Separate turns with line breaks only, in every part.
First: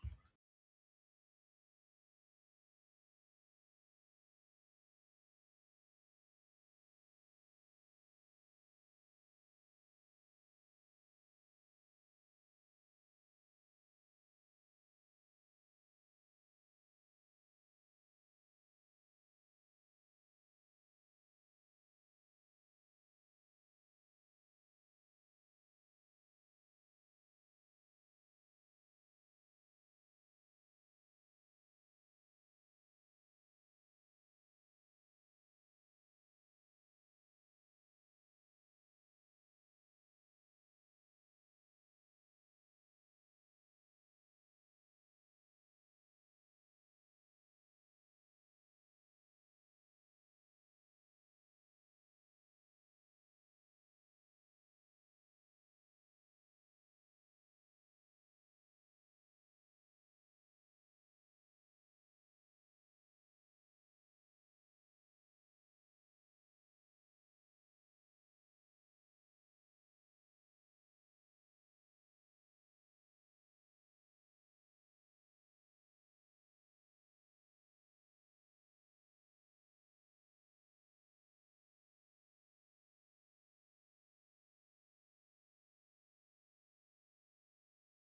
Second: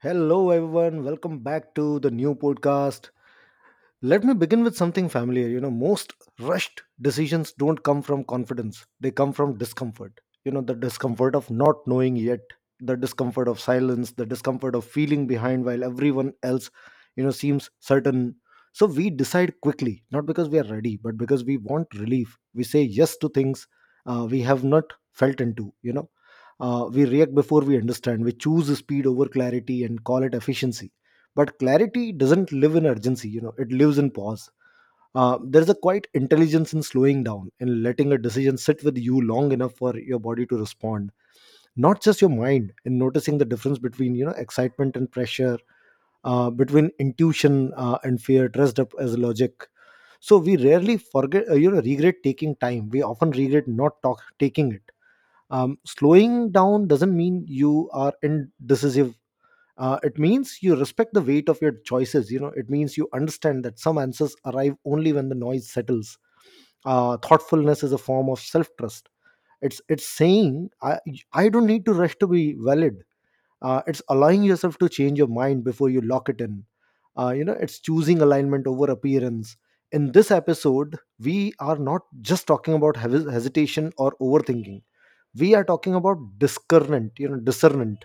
Hello, everyone. Welcome back to the new podcast. Let me begin with something familiar. You know, most rushed decisions don't come from confidence, they come from discomfort. You know, the discomfort of not knowing yet, the discomfort of silence, the discomfort of feeling behind while everyone else, you know, seems certain. So we decide quickly, not because we are ready, but because we want relief. We say yes to things we have not felt into. We react before we understand. We choose speed over clarity and call it efficiency. But clarity doesn't live in urgency, you know, it lives in pause. There's a quite intelligence in slowing down and letting a decision sit with you long enough for your body to respond, not just your mind, and noticing the difference between, you know, excitement and pressure, between intuition and fear dressed up as logic. So we rarely forget, you know, regret taking time. We often regret not talk, taking it. Slowing down doesn't mean you are indecisive. It means you respect the weight of your choices. You know, it means you understand that some answers arrive only when the noise settles. Thoughtfulness is a form of self trust. It's saying I don't need to rush to be valid. It's allowing yourself to change your mind before you lock it in. You know, it's choosing alignment over appearance. In this episode we are not just talking about hesitation or overthinking. We are talking about discernment. You know, discernment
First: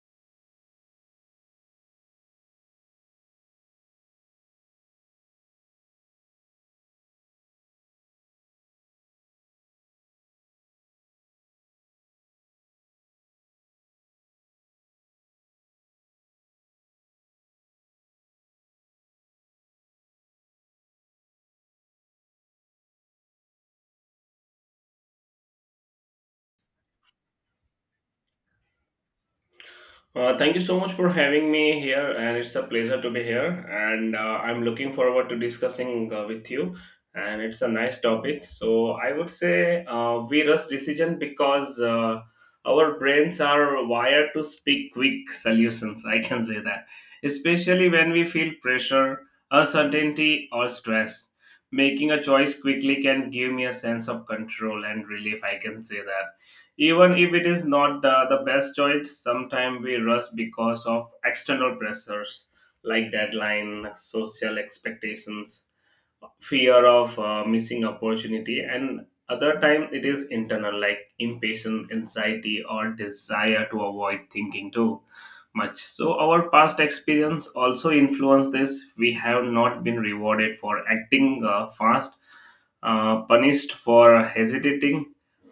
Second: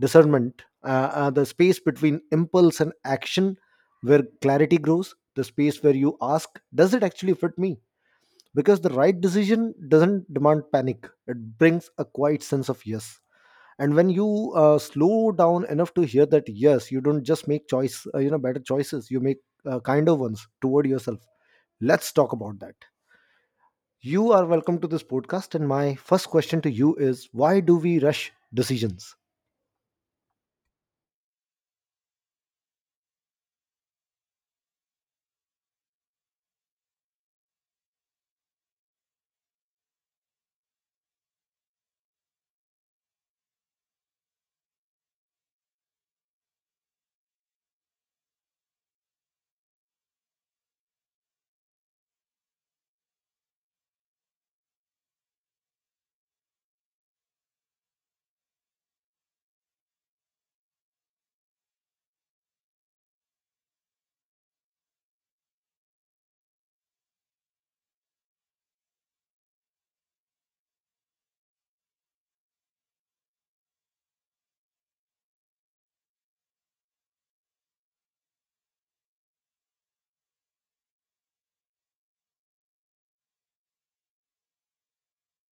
discernment uh, uh, the space between impulse and action, where clarity grows, the space where you ask, does it actually fit me? Because the right decision doesn't demand panic, it brings a quiet sense of yes. And when you slow down enough to hear that yes, you don't just make choice, you know, better choices. You make kinder ones toward yourself. Let's talk about that. You are welcome to this podcast, and my first question to you is, why do we rush decisions?
Thank you so much for having me here, and it's a pleasure to be here. And I'm looking forward to discussing with you. And it's a nice topic. So I would say we rush decision because our brains are wired to speak quick solutions. I can say that, especially when we feel pressure, uncertainty, or stress. Making a choice quickly can give me a sense of control and relief. I can say that even if it is not the best choice. Sometimes we rush because of external pressures like deadline, social expectations, fear of missing opportunity, and other time it is internal like impatience, anxiety, or desire to avoid thinking too much. So our past experience also influence this. We have not been rewarded for acting fast, punished for hesitating.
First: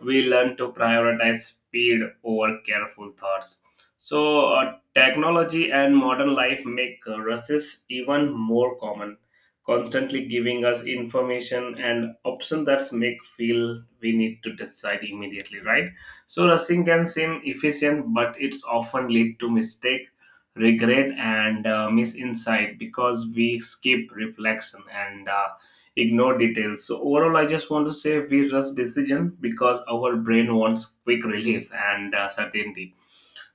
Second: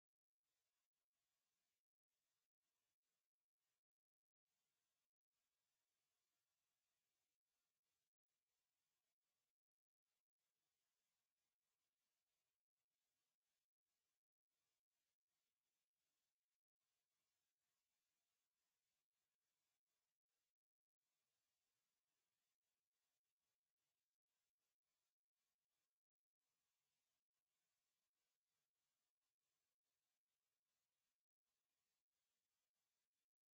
We learn to prioritize speed over careful thoughts. So technology and modern life make rushes even more common, constantly giving us information and option that's make feel we need to decide immediately, right? So rushing can seem efficient, but it's often lead to mistake, regret, and misinsight, because we skip reflection and ignore details. So overall, I just want to say, we rush decision because our brain wants quick relief and certainty,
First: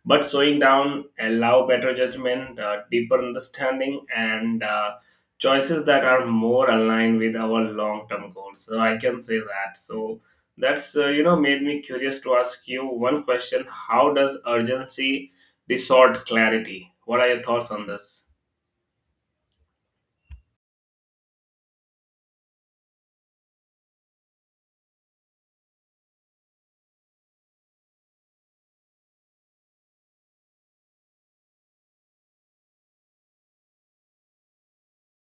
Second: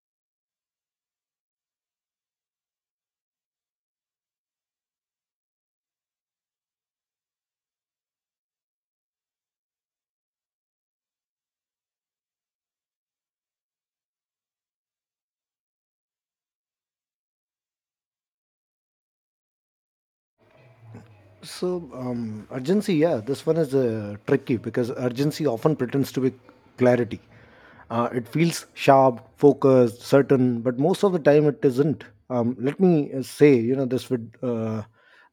but slowing down allow better judgment, deeper understanding, and choices that are more aligned with our long-term goals. So I can say that. So that's you know made me curious to ask you one question: how does urgency distort clarity? What are your thoughts on this?
So, urgency, yeah, this one is tricky because urgency often pretends to be clarity. It feels sharp, focused, certain, but most of the time it isn't. Let me say, you know, this would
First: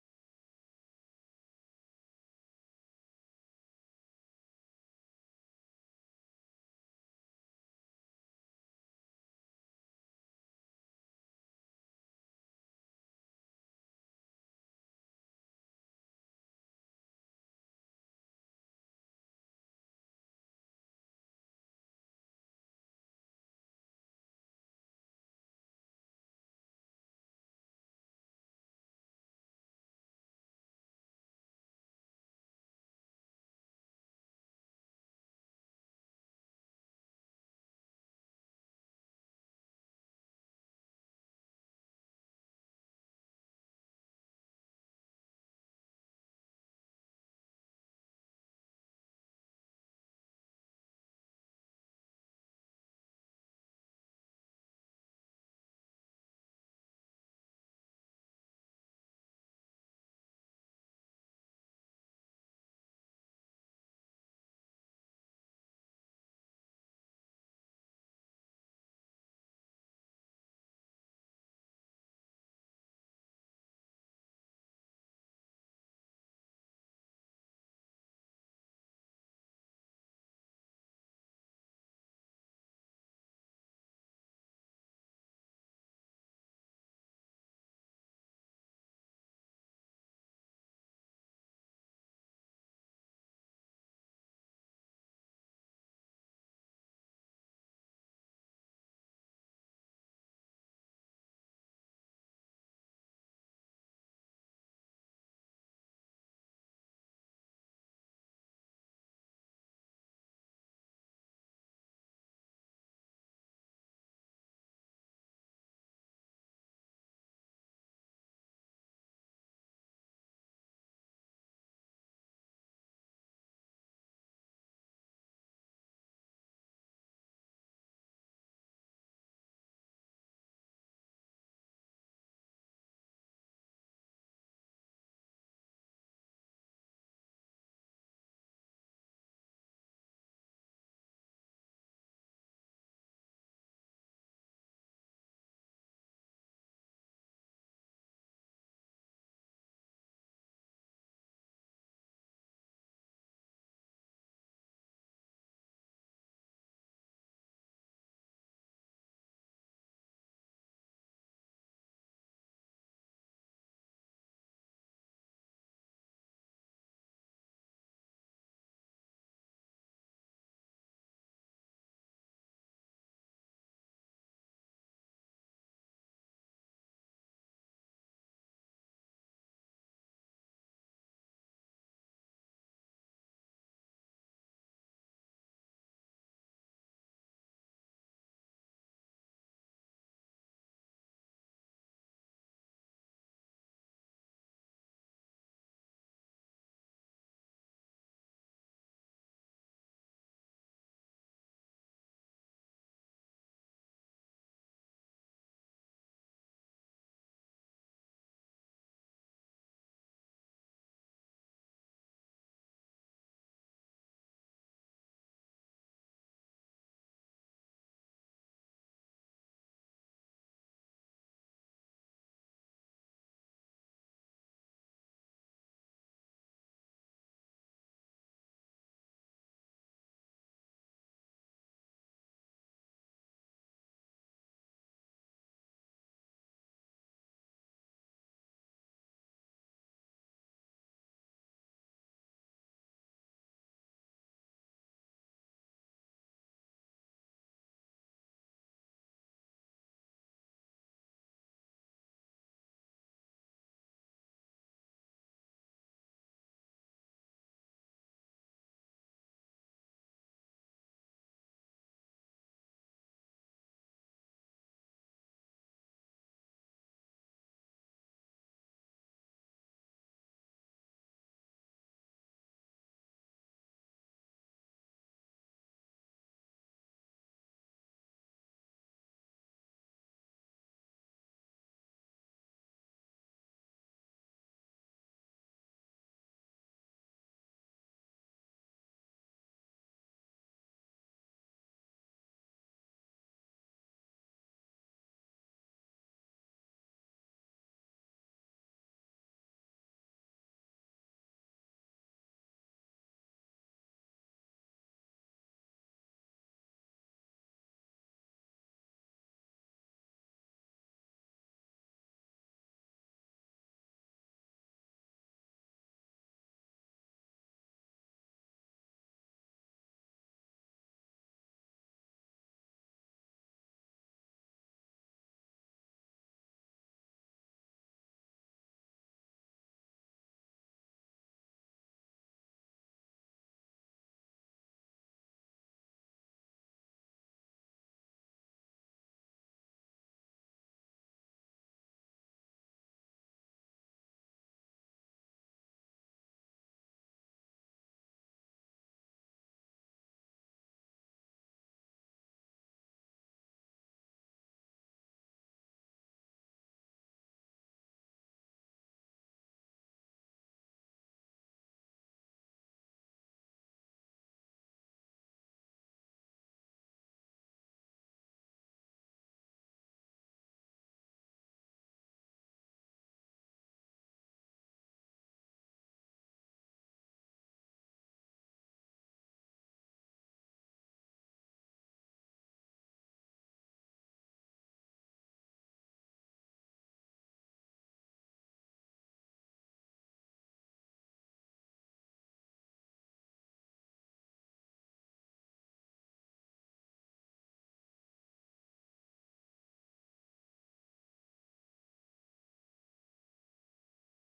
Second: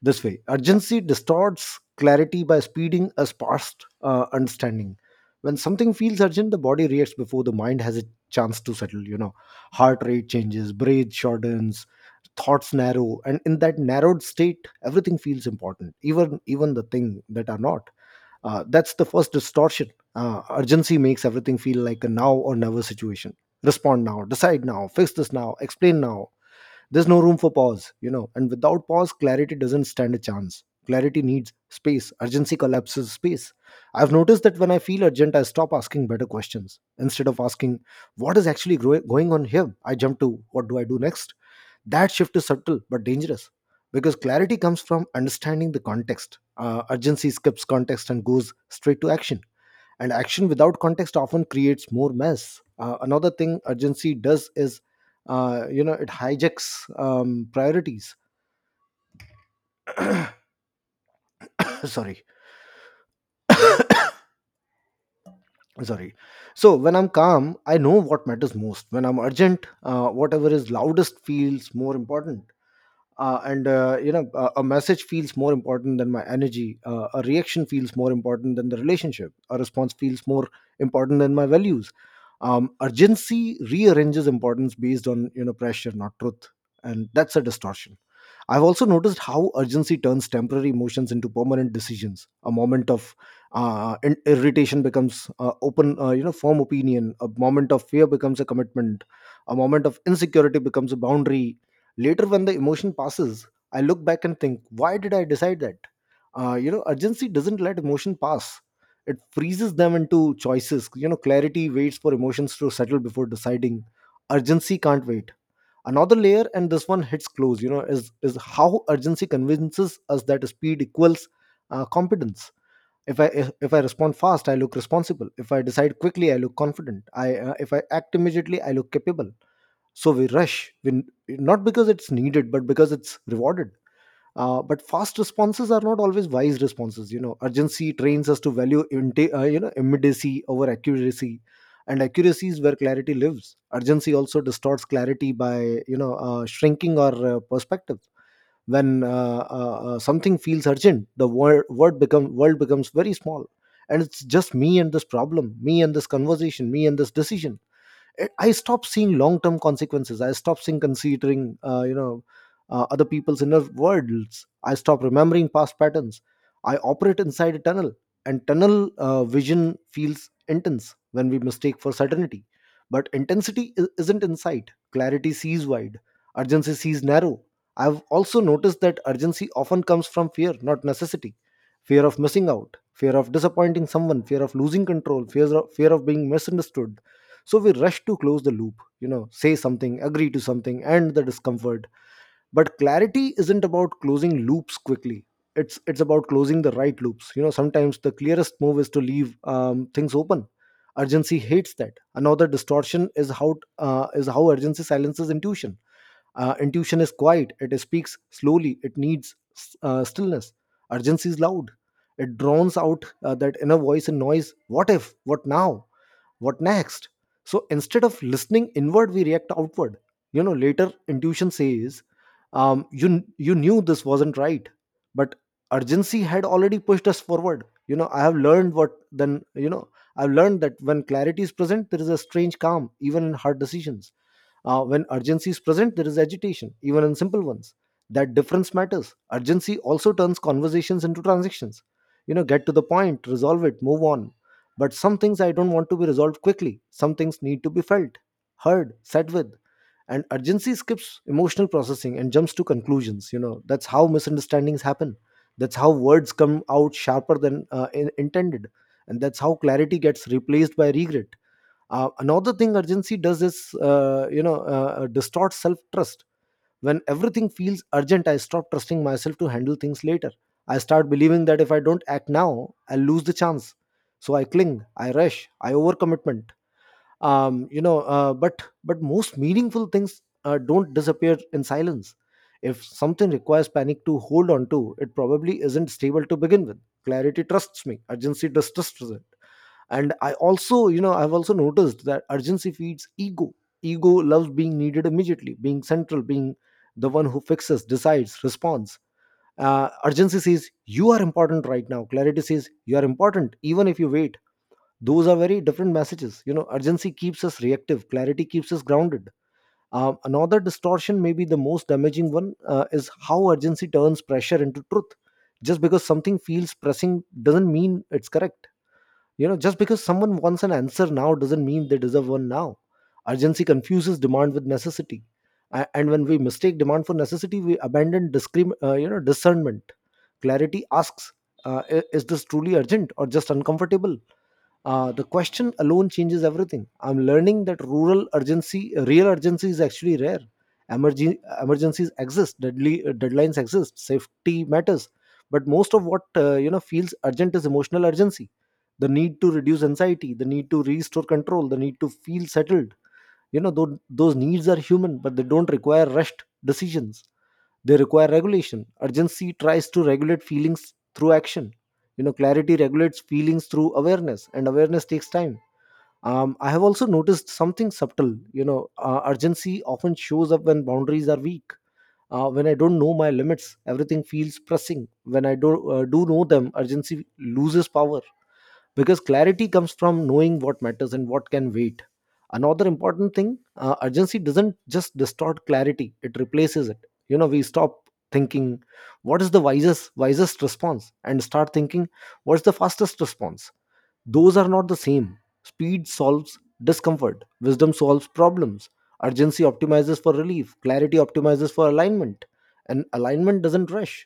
this way: urgency distorts clarity by speeding us past understanding. When something feels urgent, the body reacts before the mind has a chance to settle, you know. Heart rate changes, breath shortens, thoughts narrow, and in that narrowed state everything feels important, even the thing that are not. That's the first distortion. Urgency makes everything feel like a now or never situation. Respond now, decide now, fix this now, explain now. There's no room for pause, you know, and without pause clarity doesn't stand a chance. Clarity needs space, urgency collapses space. I've noticed that when I feel urgent, I stop asking better questions. Instead of asking, what is actually going on here, I jump to, what do I do next? That shift is subtle but dangerous, because clarity comes from understanding the context. Urgency skips context and goes straight to action. And action without context often creates more mess. Another thing urgency does is, you know, it hijacks priorities. Sorry sorry. So when I'm calm, I know what matters most. When I'm urgent, whatever is loudest feels more important. And, you know, a message feels more important than my energy, a reaction feels more important than the relationship, a response feels more important than my values. Urgency rearranges importance based on, you know, pressure, not truth. And that's a distortion. I've also noticed how urgency turns temporary emotions into permanent decisions. A moment of irritation becomes you know, firm opinion. A moment of fear becomes a commitment. A moment of insecurity becomes a boundary. Later, when the emotion passes, I look back and think, why did I decide that? You know, urgency doesn't let emotion pass. It freezes them into choices. You know, clarity waits for emotions to settle before deciding. Urgency can't wait. Another layer, and this one hits close, you know, is how urgency convinces us that speed equals competence. If I respond fast, I look responsible. If I decide quickly, I look confident. I If I act immediately, I look capable. So we rush, not because it's needed but because it's rewarded. But fast responses are not always wise responses. You know, urgency trains us to value you know, immediacy over accuracy. And accuracy is where clarity lives. Urgency also distorts clarity by, you know, shrinking our perspective. When something feels urgent, the word, word become world becomes very small, and it's just me and this problem, me and this conversation, me and this decision. I stopped seeing long term consequences, I stopped seeing considering, you know, other people's inner worlds, I stopped remembering past patterns. I operate inside a tunnel, and tunnel vision feels intense when we mistake for certainty. But intensity isn't insight. Clarity sees wide, urgency sees narrow. I've also noticed that urgency often comes from fear, not necessity. Fear of missing out, fear of disappointing someone, fear of losing control, fear of being misunderstood. So we rush to close the loop, you know, say something, agree to something, end the discomfort. But clarity isn't about closing loops quickly. It's about closing the right loops. You know, sometimes the clearest move is to leave things open. Urgency hates that. Another distortion is how urgency silences intuition. Intuition is quiet. It speaks slowly. It needs stillness. Urgency is loud. It drowns out, that inner voice and noise. What if? What now? What next? So instead of listening inward, we react outward. You know, later intuition says, you knew this wasn't right, but urgency had already pushed us forward. You know, I have learned what then, you know. I've learned that when clarity is present, there is a strange calm even in hard decisions. Uh, when urgency is present, there is agitation even in simple ones. That difference matters. Urgency also turns conversations into transactions. You know, get to the point, resolve it, move on. But some things I don't want to be resolved quickly. Some things need to be felt, heard, sat with. And urgency skips emotional processing and jumps to conclusions. You know, that's how misunderstandings happen. That's how words come out sharper than intended. And that's how clarity gets replaced by regret. Another thing urgency does is, you know, distorts self trust. When everything feels urgent, I stop trusting myself to handle things later. I start believing that if I don't act now, I'll lose the chance. So I cling, I rush, I overcommitment. You know, but most meaningful things don't disappear in silence. If something requires panic to hold on to, it probably isn't stable to begin with. Clarity trusts me, urgency distrusts it. And I also, you know, I've also noticed that urgency feeds ego. Ego loves being needed immediately, being central, being the one who fixes, decides, responds. Uh, urgency says you are important right now, clarity says you are important even if you wait. Those are very different messages. You know, urgency keeps us reactive, clarity keeps us grounded. Another distortion, maybe the most damaging one, is how urgency turns pressure into truth. Just because something feels pressing doesn't mean it's correct. You know, just because someone wants an answer now doesn't mean they deserve one now. Urgency confuses demand with necessity. And when we mistake demand for necessity, we abandon you know, discernment. Clarity asks, is this truly urgent or just uncomfortable? The question alone changes everything. I'm learning that rural urgency real urgency is actually rare. Emergencies exist, deadly, deadlines exist, safety matters. But most of what, you know, feels urgent is emotional urgency: the need to reduce anxiety, the need to restore control, the need to feel settled. You know, those needs are human but they don't require rushed decisions. They require regulation. Urgency tries to regulate feelings through action. You know, clarity regulates feelings through awareness, and awareness takes time. I have also noticed something subtle. You know, urgency often shows up when boundaries are weak. When I don't know my limits, everything feels pressing. When I do do know them, urgency loses power because clarity comes from knowing what matters and what can wait. Another important thing, urgency doesn't just distort clarity, it replaces it. You know, we stop thinking what is the wisest response and start thinking what's the fastest response. Those are not the same. Speed solves discomfort, wisdom solves problems. Urgency optimizes for relief, clarity optimizes for alignment. And alignment doesn't rush.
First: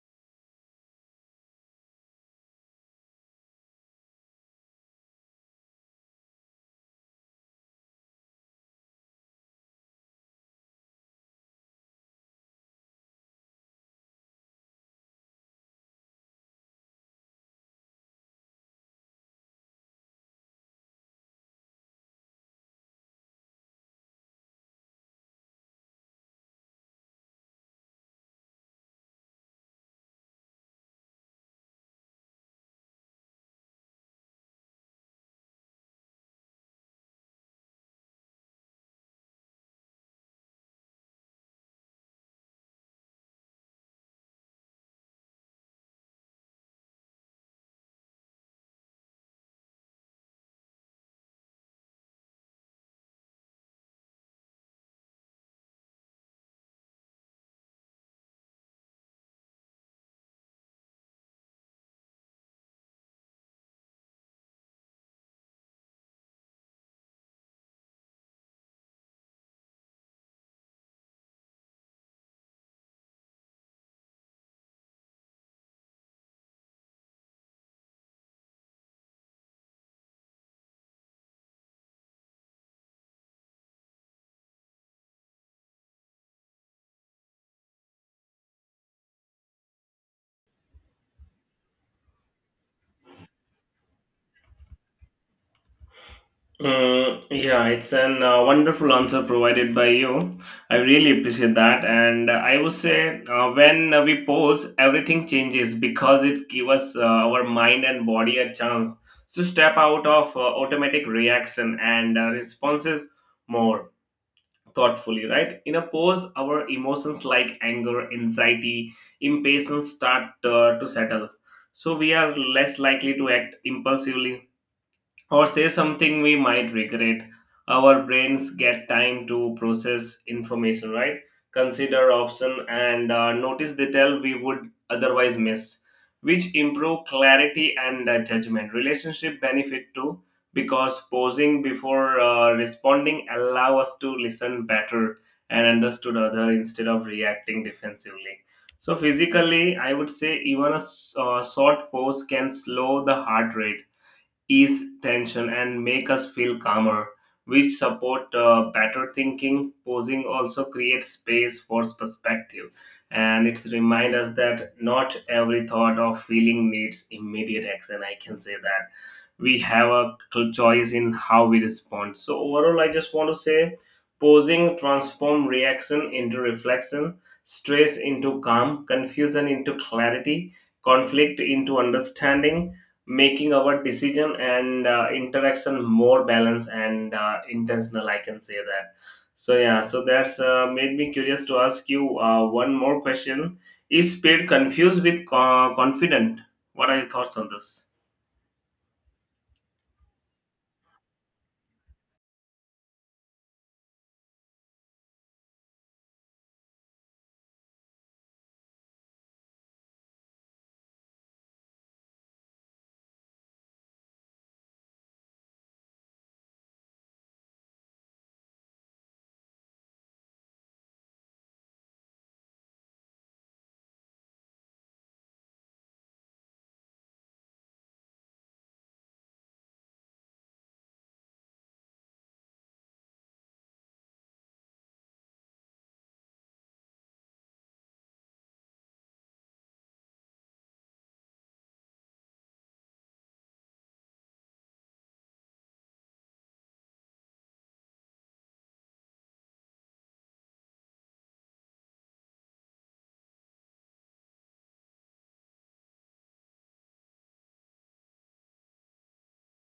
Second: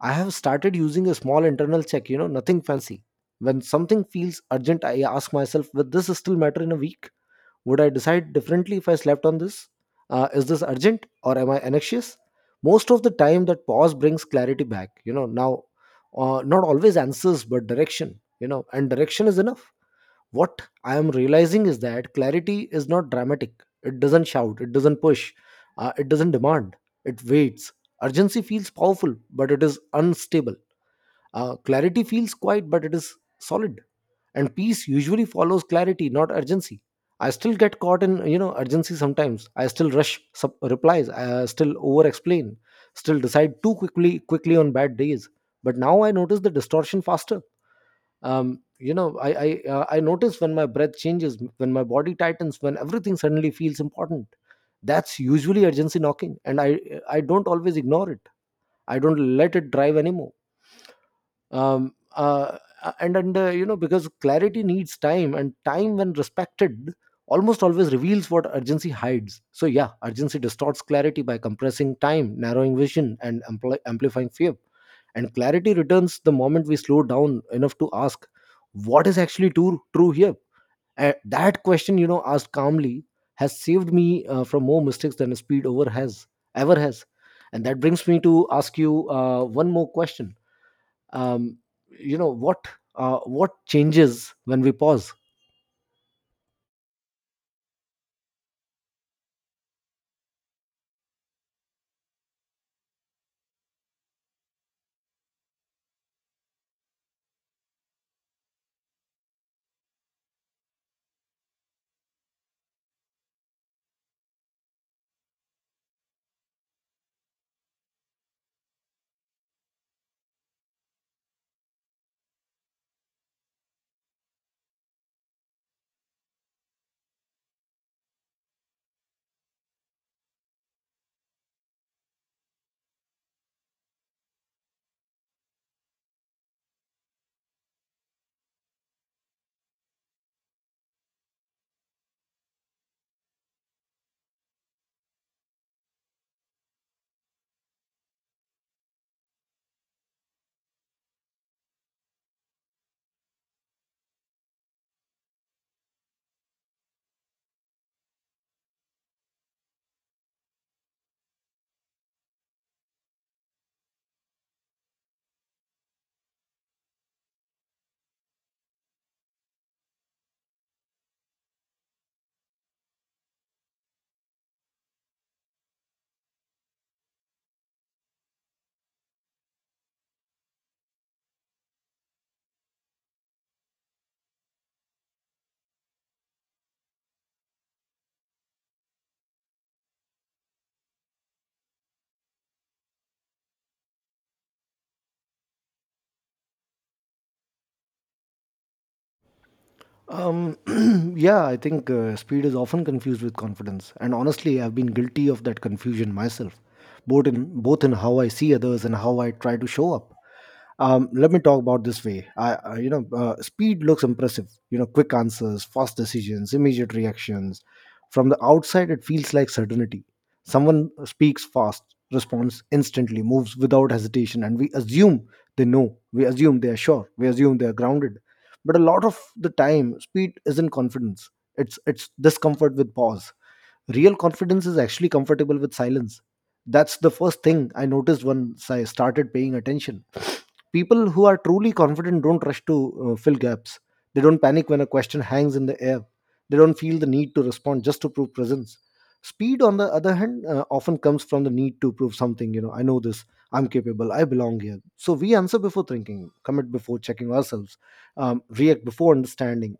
I have started using a small internal check, you know, nothing fancy. When something feels urgent, I ask myself, will this still matter in a week? Would I decide differently if I slept on this? Is this urgent or am I anxious? Most of the time, that pause brings clarity back, you know, now, not always answers, but direction, you know, and direction is enough. What I am realizing is that clarity is not dramatic. It doesn't shout, it doesn't push, it doesn't demand, it waits. Urgency feels powerful, but it is unstable. Clarity feels quiet, but it is solid. And peace usually follows clarity, not urgency. I still get caught in urgency sometimes. I still rush replies. I still over explain. Still decide too quickly on bad days. But now I notice the distortion faster. I notice when my breath changes, when my body tightens, when everything suddenly feels important. That's usually urgency knocking, and I don't always ignore it. I don't let it drive anymore. um uh, and because clarity needs time, and time, when respected, almost always reveals what urgency hides. So yeah, urgency distorts clarity by compressing time, narrowing vision, and amplifying fear. And clarity returns the moment we slow down enough to ask, what is actually true here? And that question, you know, asked calmly, has saved me from more mistakes than a speed over has ever has And that brings me to ask you one more question. um, you know what what changes when we pause?
Mm, yeah, it's an wonderful answer provided by you. I really appreciate that, and I would say when we pause, everything changes, because it gives us our mind and body a chance to step out of automatic reaction and responses more thoughtfully. Right in a pause, our emotions like anger, anxiety, impatience start to settle, so we are less likely to act impulsively or say something we might regret. Our brains get time to process information, right, consider option, and notice detail we would otherwise miss, which improve clarity and judgment. Relationship benefit too, because pausing before responding allow us to listen better and understood other instead of reacting defensively. So physically I would say even a short pause can slow the heart rate, ease tension, and make us feel calmer, which support better thinking. Posing also creates space for perspective, and it's remind us that not every thought or feeling needs immediate action. I can say that we have a choice in how we respond. So overall, I just want to say, posing transform reaction into reflection, stress into calm, confusion into clarity, conflict into understanding, making our decision and interaction more balanced and intentional. I can say that. So yeah, so that's made me curious to ask you one more question: is speed confused with confident? What are your thoughts on this?
um, yeah, I think speed is often confused with confidence, and honestly, I've been guilty of that confusion myself, both in how I see others and how I try to show up. Let me talk about this way. I you know Speed looks impressive, you know, quick answers, fast decisions, immediate reactions. From the outside it feels like certainty. Someone speaks fast, responds instantly, moves without hesitation, and we assume they know, we assume they are sure, we assume they are grounded. But a lot of the time speed isn't confidence, it's discomfort with pause. Real confidence is actually comfortable with silence. That's the first thing I noticed once I started paying attention. People who are truly confident don't rush to fill gaps. They don't panic when a question hangs in the air. They don't feel the need to respond just to prove presence. Speed, on the other hand, often comes from the need to prove something. You know, I know this. I'm capable. I belong here. So we answer before thinking, commit before checking ourselves, react before understanding.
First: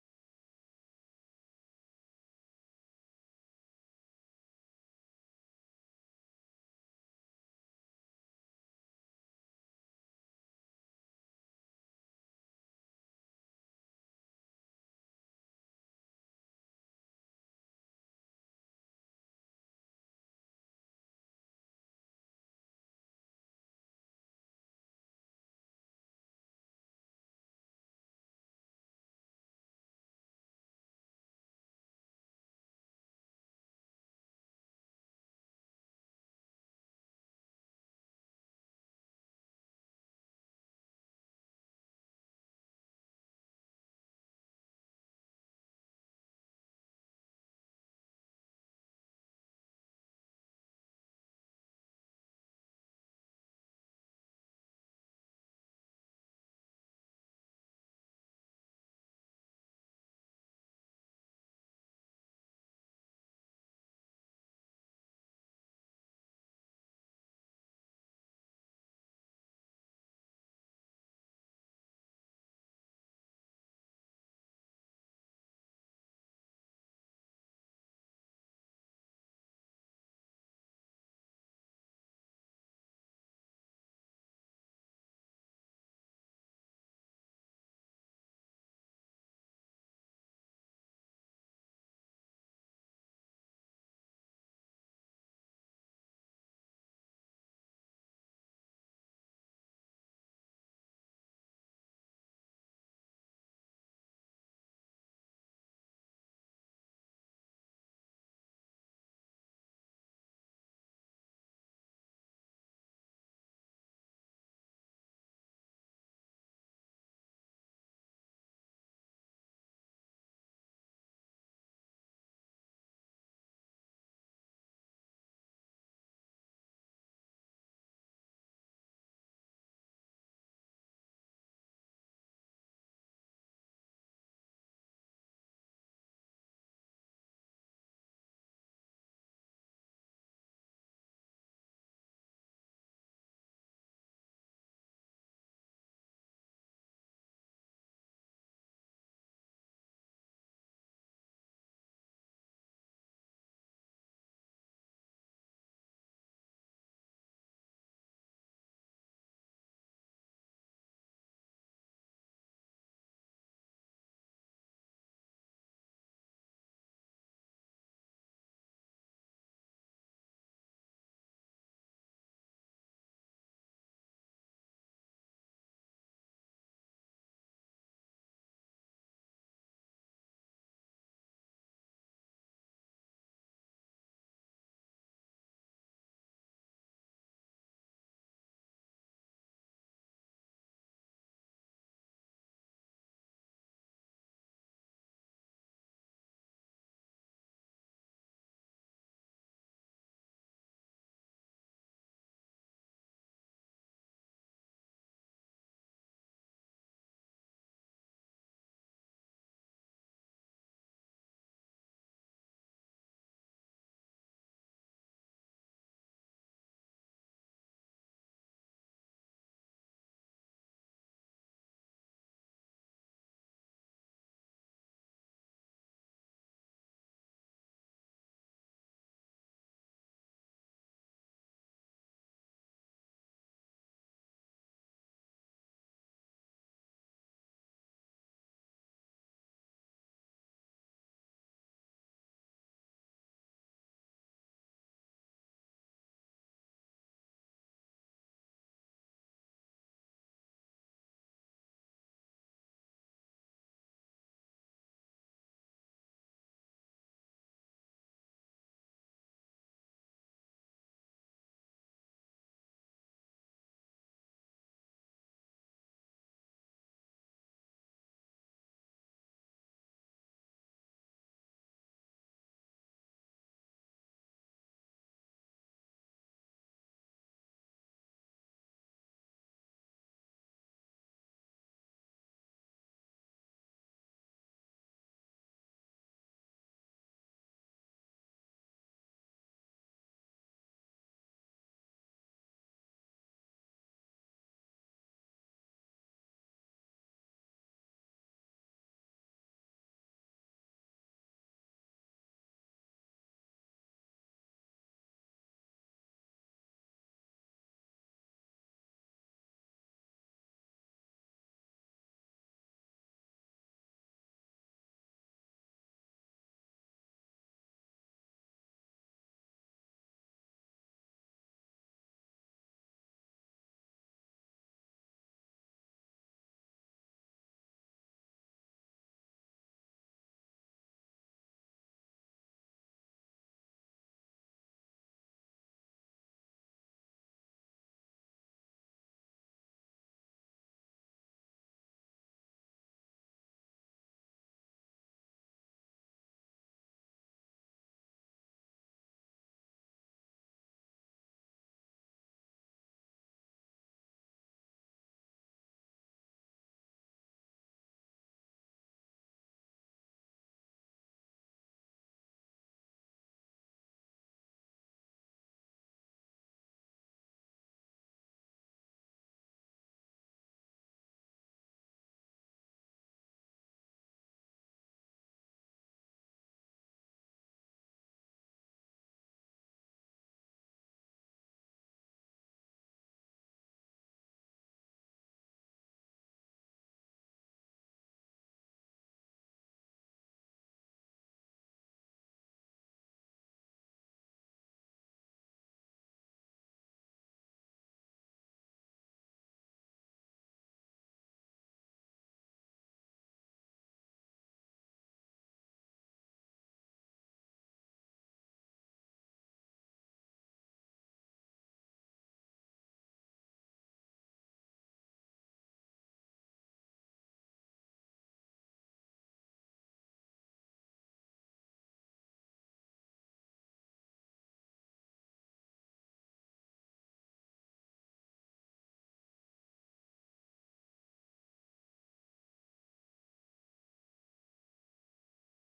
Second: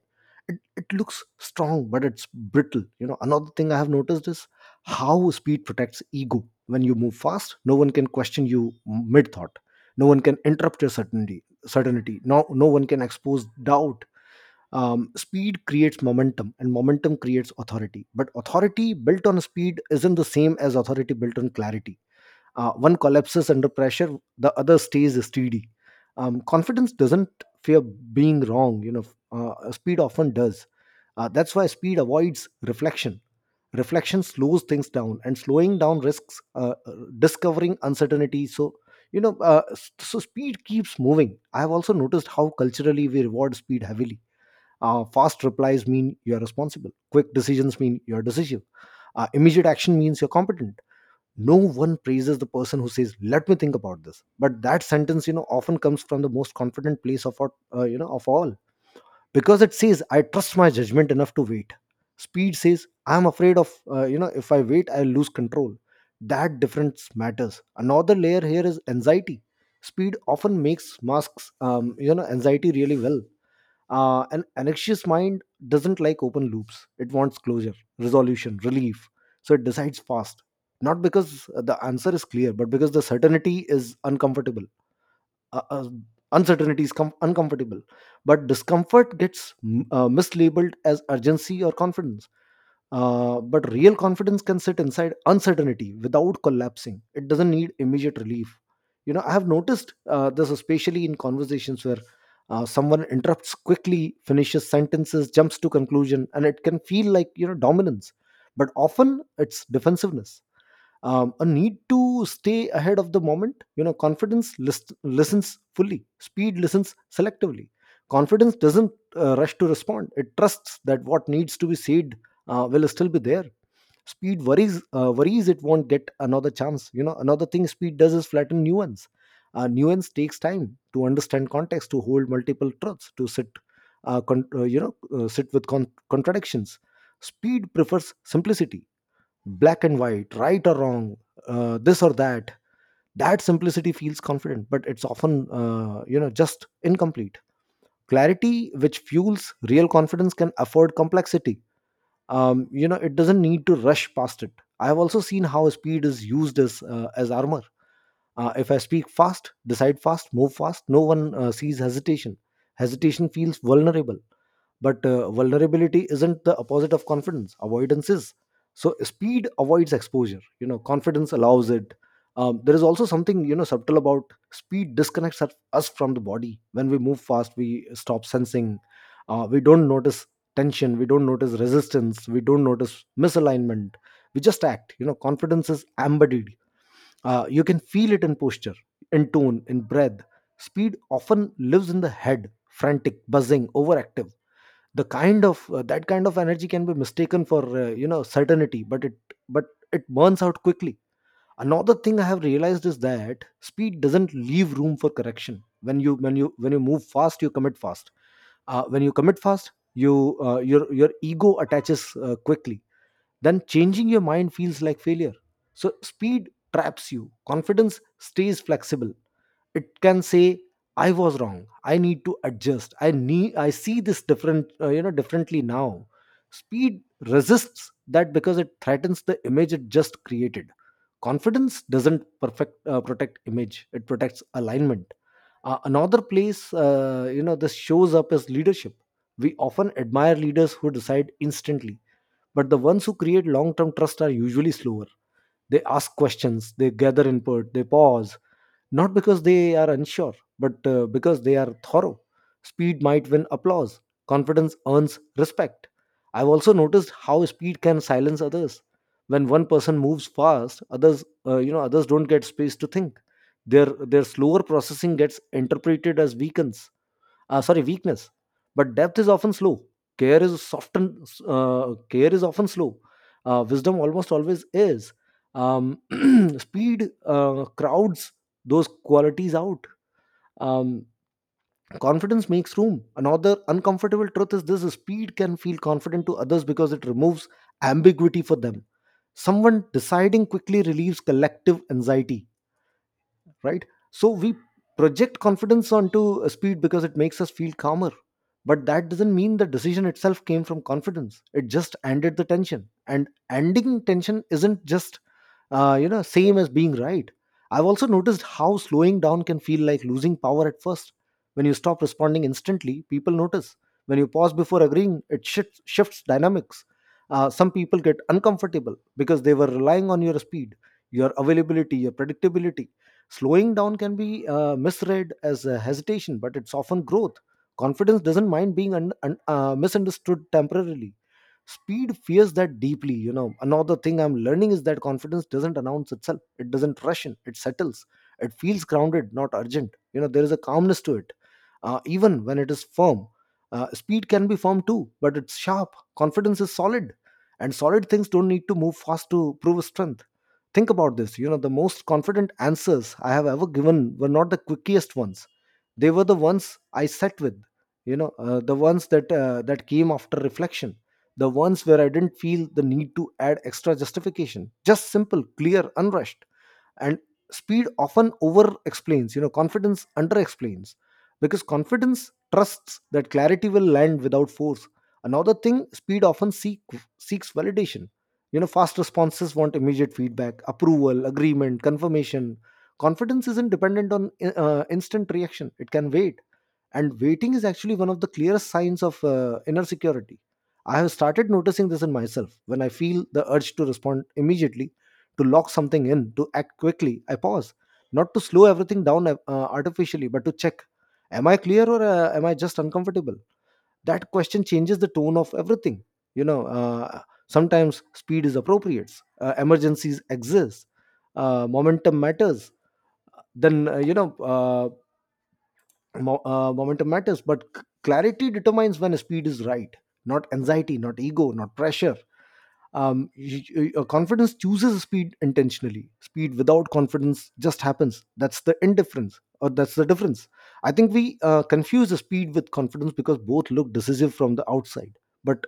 It looks strong, but it's brittle. You know, another thing I have noticed is how speed protects ego. When you move fast, no one can question you mid thought, no one can interrupt your certainty, no one can expose doubt. Speed creates momentum, and momentum creates authority, but authority built on speed isn't the same as authority built on clarity. One collapses under pressure, the other stays steady. Confidence doesn't fear being wrong, you know, speed often does. That's why speed avoids reflection. Reflection slows things down, and slowing down risks discovering uncertainty. So, you know, so speed keeps moving. I have also noticed how culturally we reward speed heavily. Fast replies mean you're responsible, quick decisions mean you're decisive, immediate action means you're competent. No one praises the person who says, let me think about this. But that sentence, you know, often comes from the most confident place of our, you know of all, because it says, I trust my judgment enough to wait. Speed says, I'm afraid of you know if I wait I'll lose control. That difference matters. Another layer here is anxiety. Speed often makes masks anxiety really well. An anxious mind doesn't like open loops. It wants closure, resolution, relief. So it decides fast, not because the answer is clear, but because the certainty is uncomfortable. Uh, uh, uncomfortable, but discomfort gets mislabeled as urgency or confidence. But real confidence can sit inside uncertainty without collapsing. It doesn't need immediate relief. You know, I have noticed this especially in conversations where someone interrupts quickly, finishes sentences, jumps to conclusion, and it can feel like, you know, dominance. But often it's defensiveness, a need to stay ahead of the moment. You know, listens fully, speed listens selectively. Confidence doesn't rush to respond. It trusts that what needs to be said will still be there. Speed worries, worries it won't get another chance. You know, another thing speed does is flatten nuance. Nuance takes time, to understand context, to hold multiple truths, to sit sit with contradictions. Speed prefers simplicity, black and white, right or wrong, this or that. That simplicity feels confident, but it's often, just incomplete. Clarity, which fuels real confidence, can afford complexity. It doesn't need to rush past it. I have also seen how speed is used as armor. If I speak fast, decide fast, move fast, no one sees hesitation. Hesitation feels vulnerable, but vulnerability isn't the opposite of confidence. Avoidance is. So speed avoids exposure. You know, confidence allows it. There is also something, you know, subtle about speed disconnects us from the body. When we move fast, we stop sensing. We don't notice tension. We don't notice resistance. We don't notice misalignment. We just act. You know, confidence is embodied. You can feel it in posture, in tone, in breath. Speed often lives in the head, frantic, buzzing, overactive. The kind of that kind of energy can be mistaken for certainty, but but it burns out quickly. Another thing I have realized is that speed doesn't leave room for correction. When you move fast, you commit fast. When you commit fast, your ego attaches quickly. Then changing your mind feels like failure. So speed traps you. Confidence stays flexible. It can say, "I was wrong. I need to adjust. I need. I see this differently now." Speed resists that because it threatens the image it just created. Confidence doesn't perfect protect image. It protects alignment. Another place, this shows up as leadership. We often admire leaders who decide instantly, but the ones who create long-term trust are usually slower. They ask questions, they gather input, they pause, not because they are unsure, but because they are thorough. Speed might win applause, confidence earns respect. I've also noticed how speed can silence others. When one person moves fast, others, others don't get space to think. Their slower processing gets interpreted as weakness. Sorry Weakness. But depth is often slow. care is soften uh, Care is often slow. Uh, wisdom almost always is. um, Speed crowds those qualities out. um, Confidence makes room. Another uncomfortable truth is this: speed can feel confident to others because it removes ambiguity for them. Someone deciding quickly relieves collective anxiety, right? So we project confidence onto speed because it makes us feel calmer. But that doesn't mean the decision itself came from confidence. It just ended the tension, and ending tension isn't just you know same as being right. I've also noticed how slowing down can feel like losing power at first. When you stop responding instantly, people notice. When you pause before agreeing, it shifts dynamics. Uh, some people get uncomfortable because they were relying on your speed, your availability, your predictability. Slowing down can be misread as a hesitation, but it's often growth. Confidence doesn't mind being misunderstood temporarily. Speed fears that deeply. You know, another thing I'm learning is that confidence doesn't announce itself. It doesn't rush in. It settles. It feels grounded, not urgent. You know, there is a calmness to it, even when it is firm. Speed can be firm too, but it's sharp. Confidence is solid, and solid things don't need to move fast to prove strength. Think about this, you know, the most confident answers I have ever given were not the quickest ones, they were the ones I sat with, you know, the ones that, that came after reflection. The ones where I didn't feel the need to add extra justification. Just simple, clear, unrushed. And speed often over explains, you know, confidence under explains, because confidence trusts that clarity will land without force. Another thing, speed often seeks validation. You know, fast responses want immediate feedback, approval, agreement, confirmation. Confidence isn't dependent on instant reaction. It can wait. And waiting is actually one of the clearest signs of inner security. I have started noticing this in myself. When I feel the urge to respond immediately, to lock something in, to act quickly, I pause, not to slow everything down artificially, but to check, am I clear, or am I just uncomfortable? That question changes the tone of everything. you know uh, Sometimes speed is appropriate. Uh, emergencies exist, momentum matters then you know uh, Mo- momentum matters, but clarity determines when speed is right. Not anxiety, not ego, not pressure. Confidence chooses speed intentionally. Speed without confidence just happens. That's the difference. I think we confuse the speed with confidence because both look decisive from the outside. But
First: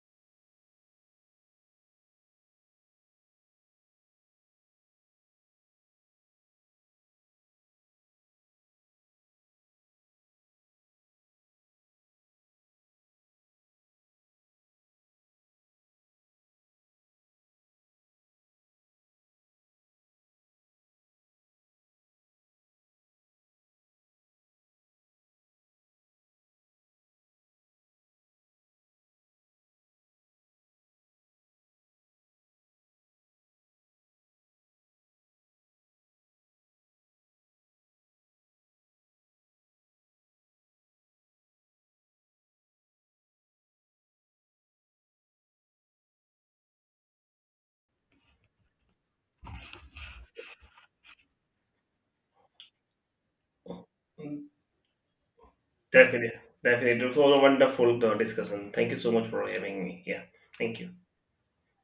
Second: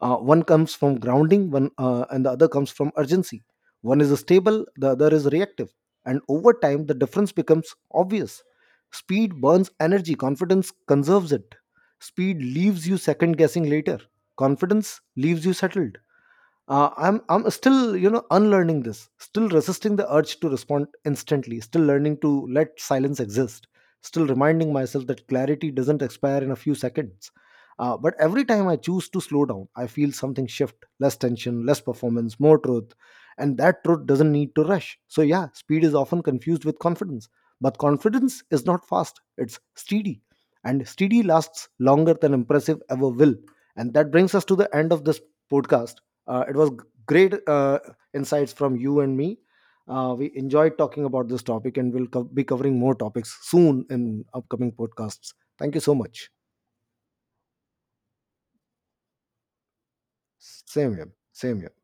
one comes from grounding, one and the other comes from urgency. One is stable, the other is reactive, and over time the difference becomes obvious. Speed burns energy, confidence conserves it. Speed leaves you second guessing later, confidence leaves you settled. I'm still, you know, unlearning this, still resisting the urge to respond instantly, still learning to let silence exist, still reminding myself that clarity doesn't expire in a few seconds. Uh, but every time I choose to slow down, I feel something shift: less tension, less performance, more truth. And that truth doesn't need to rush. So yeah, speed is often confused with confidence, but confidence is not fast, it's steady. And steady lasts longer than impressive ever will. And that brings us to the end of this podcast. It was great insights from you and me. We enjoyed talking about this topic, and we'll be covering more topics soon in
Mm,
upcoming podcasts. Thank you so much.
definitely. Definitely it was a wonderful discussion. Thank you so much for having me. Yeah, thank you.
Same here. Same here.